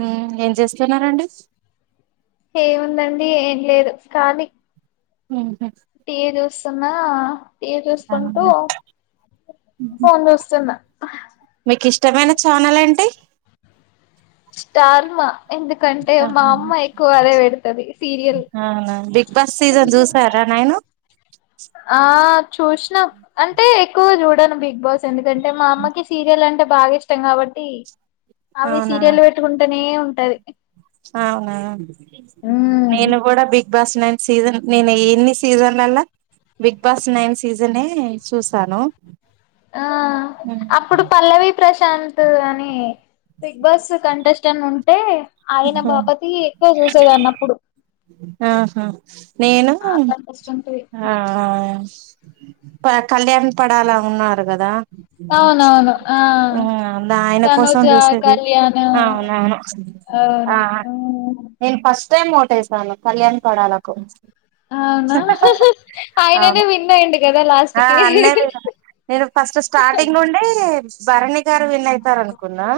మ్ ఏం చేస్తున్నారండి ఏముందండి ఏం లేదు కాలి మ్ టెజొస్ తున్నా టీవీ చూసుకుంటూ అవునా ఫోన్ చూస్తున మీకు ఇష్టమైన చనాలెంటి స్టార్మా ఎందుకంటే మా ఆహా అమ్మ ఎక్కువ అదే పెడుతది సీరియల్ బస్ సీజన్ చూసారా నను చూష్ణం అంటే ఎక్కువ చూడు బిగ్ బాస్ ఎందుకు కంటే మా అమ్మకి సీరియల్ అంటే బాగా ఇష్టం కాబట్టి అవి అవునా సీరియల్ పెట్టుకుంటానే ఉంటది ఉంటాది అవునా నేను కూడా big Bigg Boss nine season నేను ఎన్ని సీజన్లలా బిగ్ బాస్ నైన్ సీజనే చూసాను ఆ అప్పుడు పల్లవి ప్రశాంతు అని బిగ్ బాస్ కంటెస్టెంట్ ఉంటే ఆయన బాపతి ఎక్కువ చూసేదాని అన్నప్పుడు [unintelligible] నేను ఆ కంటెస్టెంట్ వి ఆ ప కళ్యాణ్ పడాలా ఉన్నారు కదా ఆ ఆయన తనుజ, కోసం చూసేది కళ్యాణ్ అవునవును అవును హ్మ్. నేను ఫస్ట్ మేం ఓటేసనమ్ కళ్యాణ్ పడాలకు అవునా ఉహ్ ఆయనే అవును విన్నాయుండు కదా లాస్ట్ ఆ కి అన్నది భర్ని భర్ని సార్ విన్ అయితారునుకున్నా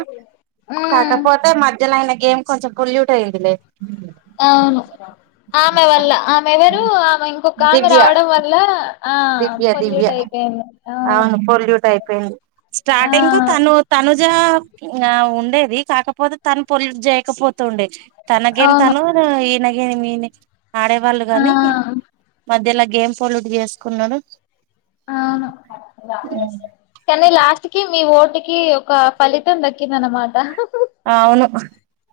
మ్మ్ కాకపోతే మధ్యలో అయన గేమ్ కొంచెం పొల్యూట్ అయిందిలే అవును ఆమె వల్ల ఆమె ఎవరు ఆమె ఇంకొక ఆమె దివ్య రావడం వల్ల ఆ దివ్య దివ్య పొల్యూట్ అయిపోయింది అవును పొల్యూట్ అయిపోయింది ఆ స్టార్టింగ్ కు తను తనుజ ఉ ఉండేది కాకపోతే తను పొల్యూట్ చేయకపోతుండేది తనగేం అవును తను ఈన ని మీనే ఆడే ఆ వాళ్ళుగానీ మధ్యలో గేమ్ పొల్యూట్ చే కున్నా డు అవును కానీ లాస్ట్ కి మీ ఓట్ ఇటికి ఒక ఫలితం దక్కింద అనమాట అవును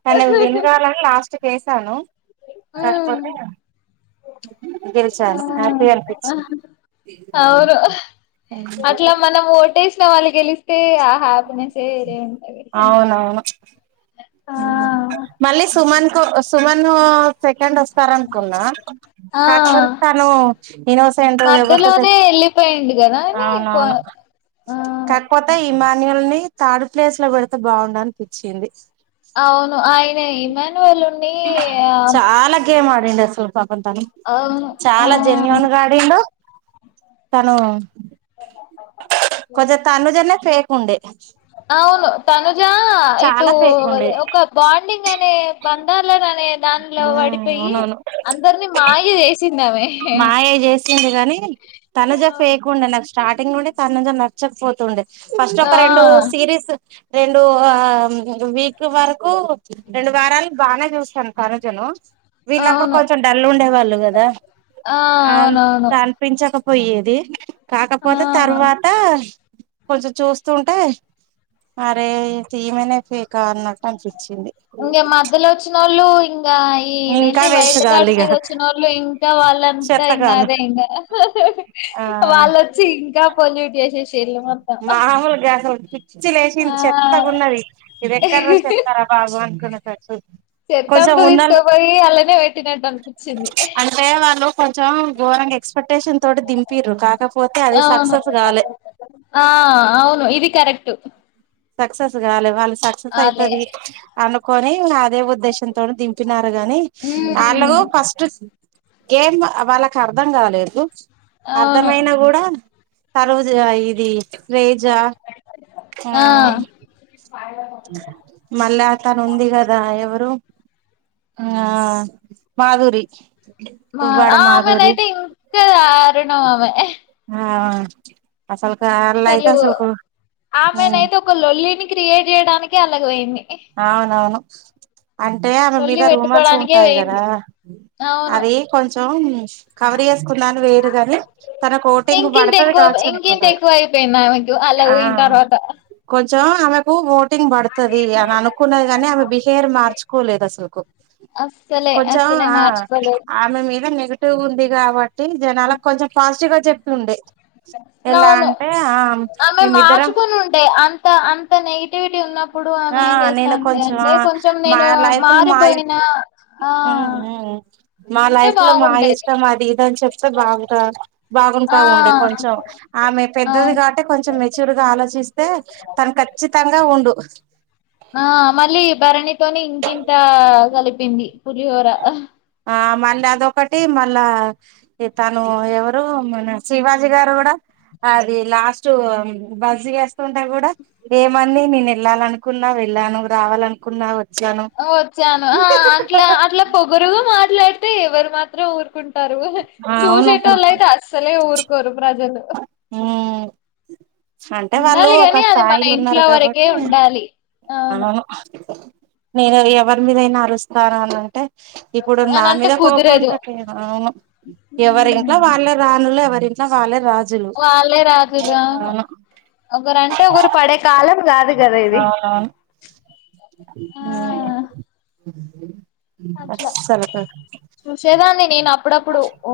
తను వినగాలని లాస్ట్ వసాను మ్మ్ కాకపోతే ఆ గెలిచాను హ్యాపీ అనిపించ అవును సిన వాళ్లు గెలిస్తే ఆ హ్యాపీనెస్ వేరే ఉంటది అవునవును ఆ మళ్ళీ సుమన్ కు సుమన్ సెకండ్ వస్తు స్తార అనుకున్నా ఆ కాకపోతే తను ఇనోసెంట ఎవోస మధ్యలోనే వెళ్ళిపోయిండు కదా అని కొ అవునవును ఆ కాకపోతే ఇమాన్యువల్ని థర్డ్ ప్లేస్ లో పెడితే బాగుండనిపించింది అవును ఆయన ఇమాన్యువల్డి ఆ నేను అసలు టాను ఆ చాలా జెన్యుూన్ గాడ తను కొజ తనుజనా ఫేక్ కుండే అవును తనుజా ఇటు ఫేక్ ఉండే ఒక బాండింగ్ అనే బంద దానిలో పడిపోయి అవునవును అందరిని మాయ వేసి మాయ చేసింది కానీ తనజ ఫేకుండ నాకు స్టార్టింగ్ నుండే తనుజ నచ్చక పొతే ండ ఫస్ట్ ఒక రెండు ఆ సిరీస్ రెండు వీక్ వరకు రెండు వారాలు బాగా చూస్తాను ఖరోజను వీళ్ళప్పుడు అవును కొంచెం డల్ ఉండేవాళ్ళు కదా ఆ అవును అవును పోయ్యేది కాకపోతే తర్వాత కొంచెం చూస్తుంటే అరే తిమనే ఫీక అన్నట్టు అనిపి ఇంగ మధ్యలో వచ్చినోళ్లు ఇంగ ఇదేంటి ఇంకా టి వేస్ట్ వైల్డ్ గాళ్ళు కార్డ్ ఇగ మీద వచ్చిన వాళ్ళు ఇంకా వాళ్ళంతా ఇంకా చెత్తగాళ్ళు అదే ఇంకా ఆ వాళ్ళొచ్చి ఇంకా పలిట్ చేసేసి మామూలుగాదు పిచ్చి ఆ లేసింది చెత్తగున్నది ఇది ఎక్కర చెత్తారా బాబు అనుకున్న సరికి చెత్తంత తీసుకపోయి అండ్లనేపెట్టినట్టు అనిపించింది అంటే వాళ్ళు కొంచెం గోరంగా ఏక్సు ఎక్స్పెక్ట్షన్ తోటి దింపిరు కాకపోతే అది అవును సక్సెస్ కాలే ఆ అవును ఇది కరెక్ట్ సక్సెస్ గాలే వాళ్ళ సక్సెస్ ఆలే అయితది అనుకొని ఇంగ అదే ఉద్దేశం తోనీ దింపినారు గాని మ్మ్ ఆళ్ళూ ఫస్ట్ గేమ్ వాళ్ళకి అర్ధం కలేదు అవును అర్ధమయినా కూడా సర్వజ ఇది త్రేజ ఆ ఆం హా మళ్ళ తను ఉంది కదా ఎవరు ఆ మాధురి మ దువ్వాడ మాధురి ఆమెనయితే ఇంకా దారుణం ఆమె ఆ అసలు తెలుగు ఆమెన తే ఒక లొల్లిని క్రియేట్ చేయడానికి అల్లకు పోయింది అవునవును అంటే ఆమె లొల్లి మీద రూమర్స్ పెట్టుకోవడానికే ఉంటాయి పోయింది కదా అవును అది కొంచెం కవర్ చేసుకుందాం అని వోయింరు గానీ తనకు ఓటింగ్ ఇంకింత పడుతుంది ఎక్కువ కావచ్చు ఇంకింత అనుకున్నారు ఎక్కువ అయిపోయింది ఆమెకు అల్లకు ఆ పోయిన తర్వాత కొంచెం ఆమెకు వో టింగ్ బాడుతది అనుకున్నది కానీ ఆమె బిహేవర్ మార్చుకోలేదు అసకు అస్సలే కొంచెం అస్సలే ఆ. మార్చుకోలేదు ఆమె మీద నెగిటివ్గుంది కాబట్టి జనాలకు కొంచెం పాజిటివ్ గా చెప్తుండే అవును ఆమె మేమిద్దరం మార్చుకుని ఉంటే అంత అంత నెగిటివిటీ ఉన్నప్పుడు ఆ ఏం చేస్తా నేను అంటే కొంచెం అంటే కొంచెం మా నేను లైఫ్ లు మా ఇ మారిపోయినా ఆ మా ఉంటే లైఫ్ మా బాగుండేది ఇష్టం అది ది చెప్ బాగు ఆ బాగుంటా ఉండే కొంచెం ఆమె ఆ పెద్దది కావట్టి కొంచెం మెచ్యూర్ గా ఆలోచిస్తే తను ఖచ్చితంగా ఉండు [inaudible] ఆ మళ్ళీ భరణి తోనే ఇంకింత కలిపింది పులిహోర ఆ మళ్ళీ అదొకటి మళ్ళా తను ఎవరు మన శివాజీ గారు కూడా, అది లాస్ట్ బస్ వేస్తుంటే కూడా ఏమని నేను వెళ్ళాల అనుకున్నావు వెళ్ళాను రావాలనుకున్నావు. ఓ వచ్చాను ఆ అట్లా అట్లా పొగరు మాట్లాడితే ఎవరు మాత్రం ఊరుకుం ఉంటారు, ఆ అవును చూసేటోళ్ళు అసలుకు అయితే అస్సలే ఊరుకోరు ప్రజలు, ఉమ్ అంటే వాళ్ళు ఉండాలి ఒక కాని అది మన స్థాయిలు ఉన్నారు ఇంట్లో వరకే కాబట్టి ఉండాలి, అవును నేను ఎవరి మీదయినా అరుస్తాను అనింటే ఇప్పుడు నా అనంటే మీద కోపం కుదరదు అంతచెయవా ఎవరింట్లో ఉమ్. వాళ్ళే రాణులు ఎవరింట్లో వాళ్ళే రాజు వాళ్ళే రాజులు అవును ఒకరు అంటే ఒకరు పడే కాలం కాదు కదా ఇది అవునవును ఆ హ్మ్ అట్లా చూసేదాన్ని నేను అప్పుడప్పుడు ఓ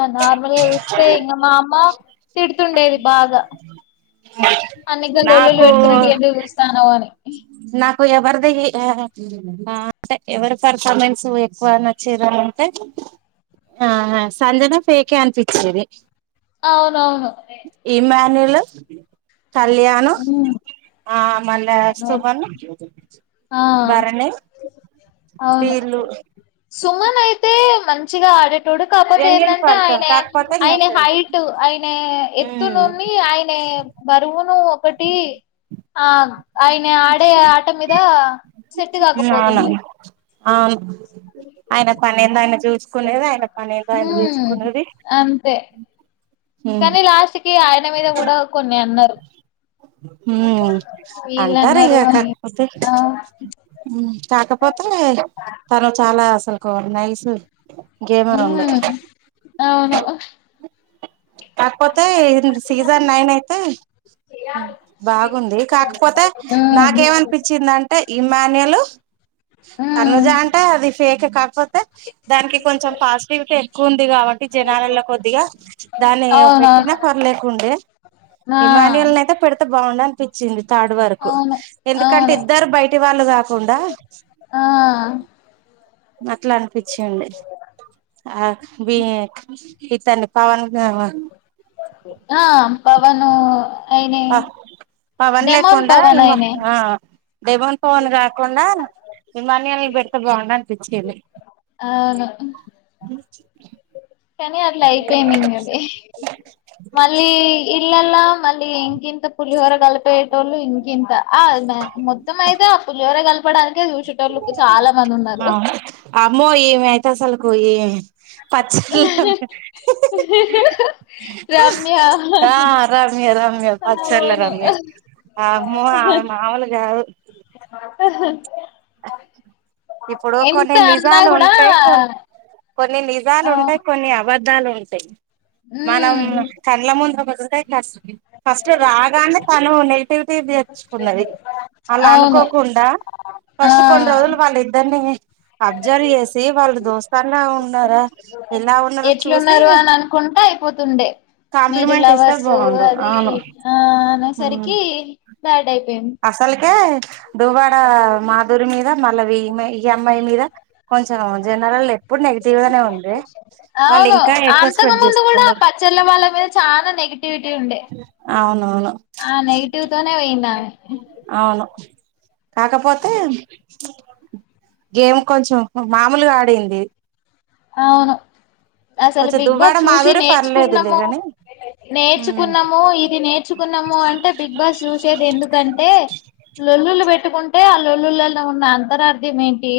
అ నార్మల్ గా చూస్తే ఇంకా మా అమ్మ తిడుతుండేది బాగా అన్నికలొల్లులు పెట్టుకునేటు ఎందుకు చూస్తాన్నావు అని నా నాకు ఎవరిది ఆ అంటే ఎవరి పర్ఫార్మెన్స్ ఎక్కువ నచ్చేదంటే ఆ సంజన ఫేకే అనిపించేది. అవునవును ల్ కళ్యాణు మ్మ్ ఆ మళ్ళా సుమను ఆ అవును వీళ్ళు సుమన్ అయితే టే మంచిగా ఆడ డు కాకపోతే జెన్యున్ ఏంటంటే పర్సన్ ఆయన కాకపోతే ఆయన ఇన్నోసెంట్ హైట్ ఆయన ఎత్తు ను ఉమ్ ఆయన బరువును ఒకటి ఆ ఆయిన ఆడే ఆట మీద సెట్ కాకపోతుండే అవును అవును ఆయన పని ఏందో ఆయన చూసుకునేది ఆయన పని ఏందో ఆయన మ్మ్ చూసుకునేది ఉమ్ కనీ లాస్ట్కి ఆయ మీద కూడా కొన్ని ఉన్నారు హ్మ్మ్ వీళ్ళన్నారు అంటారిగా అని కాకపోతే ఆ మ్ కాకపోతే తను చాలా అసలు కాలి నైస్ గేమ్ ర ఉంది హ్మ్ అవును కాకపోతే సీజన్ నైన్ అయితే బాగుంది కాకపోతే హ్మ్ నాకేమనిపించిందింటే ఇమాన్యలు హ్మ్ తనుజా అంటా అది ఫేక్ ఇ కాకపోతే దానికి కొంచెం పాజిటివిటీ ఎక్కువ ఉంది కాబట్టి ఎలా కొద్దిగా దాని పెట్టినా అవునవును పర్లేకుండే ఆ ఇమాయుల్ అయిత పెడుత బాగుడా అనిపించింది తాడు వరకు అవును ఎందుకంటే అవును ఇద్దరు బయటి వాళ్ళు కాకుండా ఆ అట్లా అనిపించిడి ఆ బ ఇయితండడి పవన్ ఆ పవను అయినే ప పవన్ డెమోన్ లేకుండా పవన్ ఇమా అయినే దేవాన్ పవన్ కాకుండా ఇమాన్యాలని పెడితే బాగుండు అనిపించింది అవును కానీ అట్లా అయిపోయిది అది మళ్ళీ పిల్లలా మళ్ళీ ఇం పులిహోర కలిపితోళ్లు నింకెంత ఆ మొత్తం అయితే పులిహోర కల్ పడ చూసేటోలు చాలా మంది ఉన్నారు ఆ అయితే అసలుకు పచ్చళ్ళ రమ్య ఆ రమ్య రమ్య పచ్చళ్ళ అవును రమ్య ఆ అమ్మో ఆమె మామలు కాదు ఇప్పుడు ఎంత కొన్ని అన్నా నిజాలు కూడా ఉంటాయి కొ కొన్ని నిజాలు ఆ ఉంటాయి కొన్ని అవ అద్దాలంటాయి మనం ఉమ్ కండ్ల ముందు పతే ఫస్ట్ ఫస్ట్ రాగానే నెగెటివ్ కున్నది వాళ్లా అవును అనుకోకుండా ఆ ఫస్ట్ కొన్ని రోజులు వాళ్ళ అదండి అబ్జర్వ్ చేసి వాళ్ళు దోస్తన్లా ఉన్నారా ఎలా ఉన్నారో చూసి ఎట్లున్నారు అని అనుకుంటా అయిపోతుండే మీరు కాంప్లిమెంట్ ఇస్తే లవర్సు బాగుండు అది అవును ఆ అనేసరికి బ్యాడ్ అయిపోయింది అసలుకే దువ్వాడ మాధూరి మీద మళ్ళా వియ్యమ ఈ అమ్మాయి మీద కొంచెం జనరల్ ఎప్పుడు నెగిటివ్గానే ఉంది వాళ్ళు అవును ఇంకా ఎక్కువ అంతకు స్ప్రెడ్ ముందు కూడా చేసుకుండరు పచ్చళ్ళ వాళ్ళ మీద చాలా నెగిటివిటీ ఉండే ఆ అవునవును ఆ నెగిటివ్ తోనే పోయిందామె అవును కాకపోతే గేమ్ కొంచెం మామూలుగా ఆడింది ఆవును అసలు కొంచెం బిగ్ దువ్వాడ బాస్ చూసి మాధురి పర్లేదులే నేర్చుకున్నాము గాని నేర్చుకున్నాము ఇది నేర్చుకున్నాము అంటే బిగ్ బాస్ చూసేది ఎందుకంటే లొల్లులు పెట్ పెట్టుకుంటే ఆలుల్లులలో ఉన్న అంతరార్ధం ఏంటి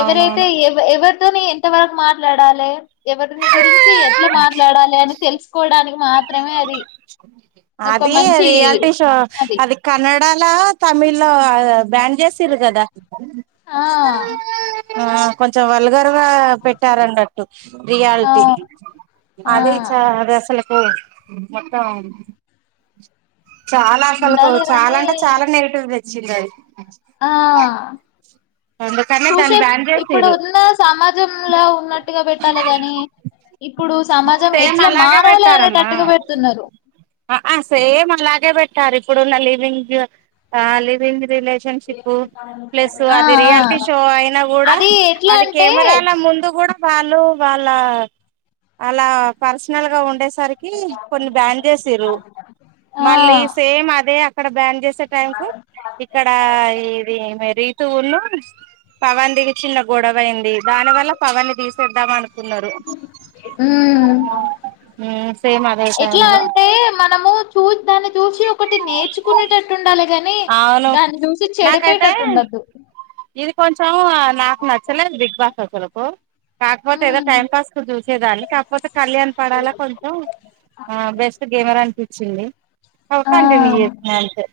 ఎవర అయితే అవునవును ఎ ఎవరితోనే ఎంతవరకు మాట్లాడాలి ఎవరిని గురించి మంచి ఎట్లా మాట్లాడాలి అని తెలుసుకోవడానికి మాత్రమే అది ఒక అది మంచి అది డాల తమిళ్ లో బ్యాన్ చేసిండ్రు కదా ఆ కొంచెం వాల్ల గర్వ పెట్టారున్నట్టు రియాలిటీ అవు ఆ అదే ఈ చ వ హలో మొత్తం చాలా అసలుకు ఉండాలి చాలా గాని అంటే చాలా నెగిటివ్ చిల్లాది ఆ అందుకనే దాన్ని చూసే బ్యాన్ ఇప్పుడు చేసిర్రు ఉన్న సమాజంలా ఉన్నట్టుగా పెట్టాలి గానీ ఇప్పుడు సమాజం సేమ్ ఎట్లా అలాగే మారాలి అనేటట్టుగా పెడుతున్నారు అ అ సేమ్ అలాగే పెట్టారు ఇప్పుడున్న లివింగ్ ఆ లివింగ్ రిలే షిప్ ప్లస్ ఆ అది ఆ రియాలిటీ షో అయినా కూడా అది ఎట్లా అది అంటే కెమెరాల ముందు కూడా వాళ్ళు వాళ్ళ వాళ్ళ పర్సనల్ గా ఉండే సరికి కొన్ని బ్యాండ్ సిరు ఆ మళ్ళీ సేమ్ అదే ఇక్కడ బ్యాండ్ చేస్ టైం కు ఇక్కడ ఇది మే రీతును పవన్ ది చిన్న గొడవ అైంది దాని వల్ల పవన్ తీసేద్దాం అనుకు కున్నారు ఉమ్ సేమ్ అదే ఎట్లా టైంలో అంటే మనము చూ దాన్ని చూసి ఒకటి నేర్చుకునేటట్టు ఉండాలి కని అవును దాన్ని చూసి నాకైతే చెడిపేటట్టు ఉండొద్దు ఇది కొంచం నాకు నచ్చలేదు బిగ్ బాస్ అసలుకు కాకపోతే ఏదో ఉమ్ టైం పాస్ కు చూసేదాన్ని కాకపోతే కళ్యాణ్ పడాల కొంచం ఆ బెస్ట్ గేమర్ అనిపిచ్చింది అవ్ ఆ కంటిన్యూ చేస్తున్నా అంతే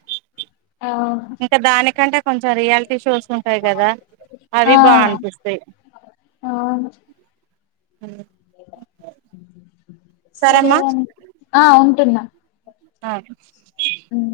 అవును ఇంకా దాని కంటే కొంచం రియాలిటీ షోస్ ఉంటాయి కదా అవి ఆ బా అనిపిస్తాయి అవును హు సరే అండి ఆ ఉంటున్న ఆ ఉమ్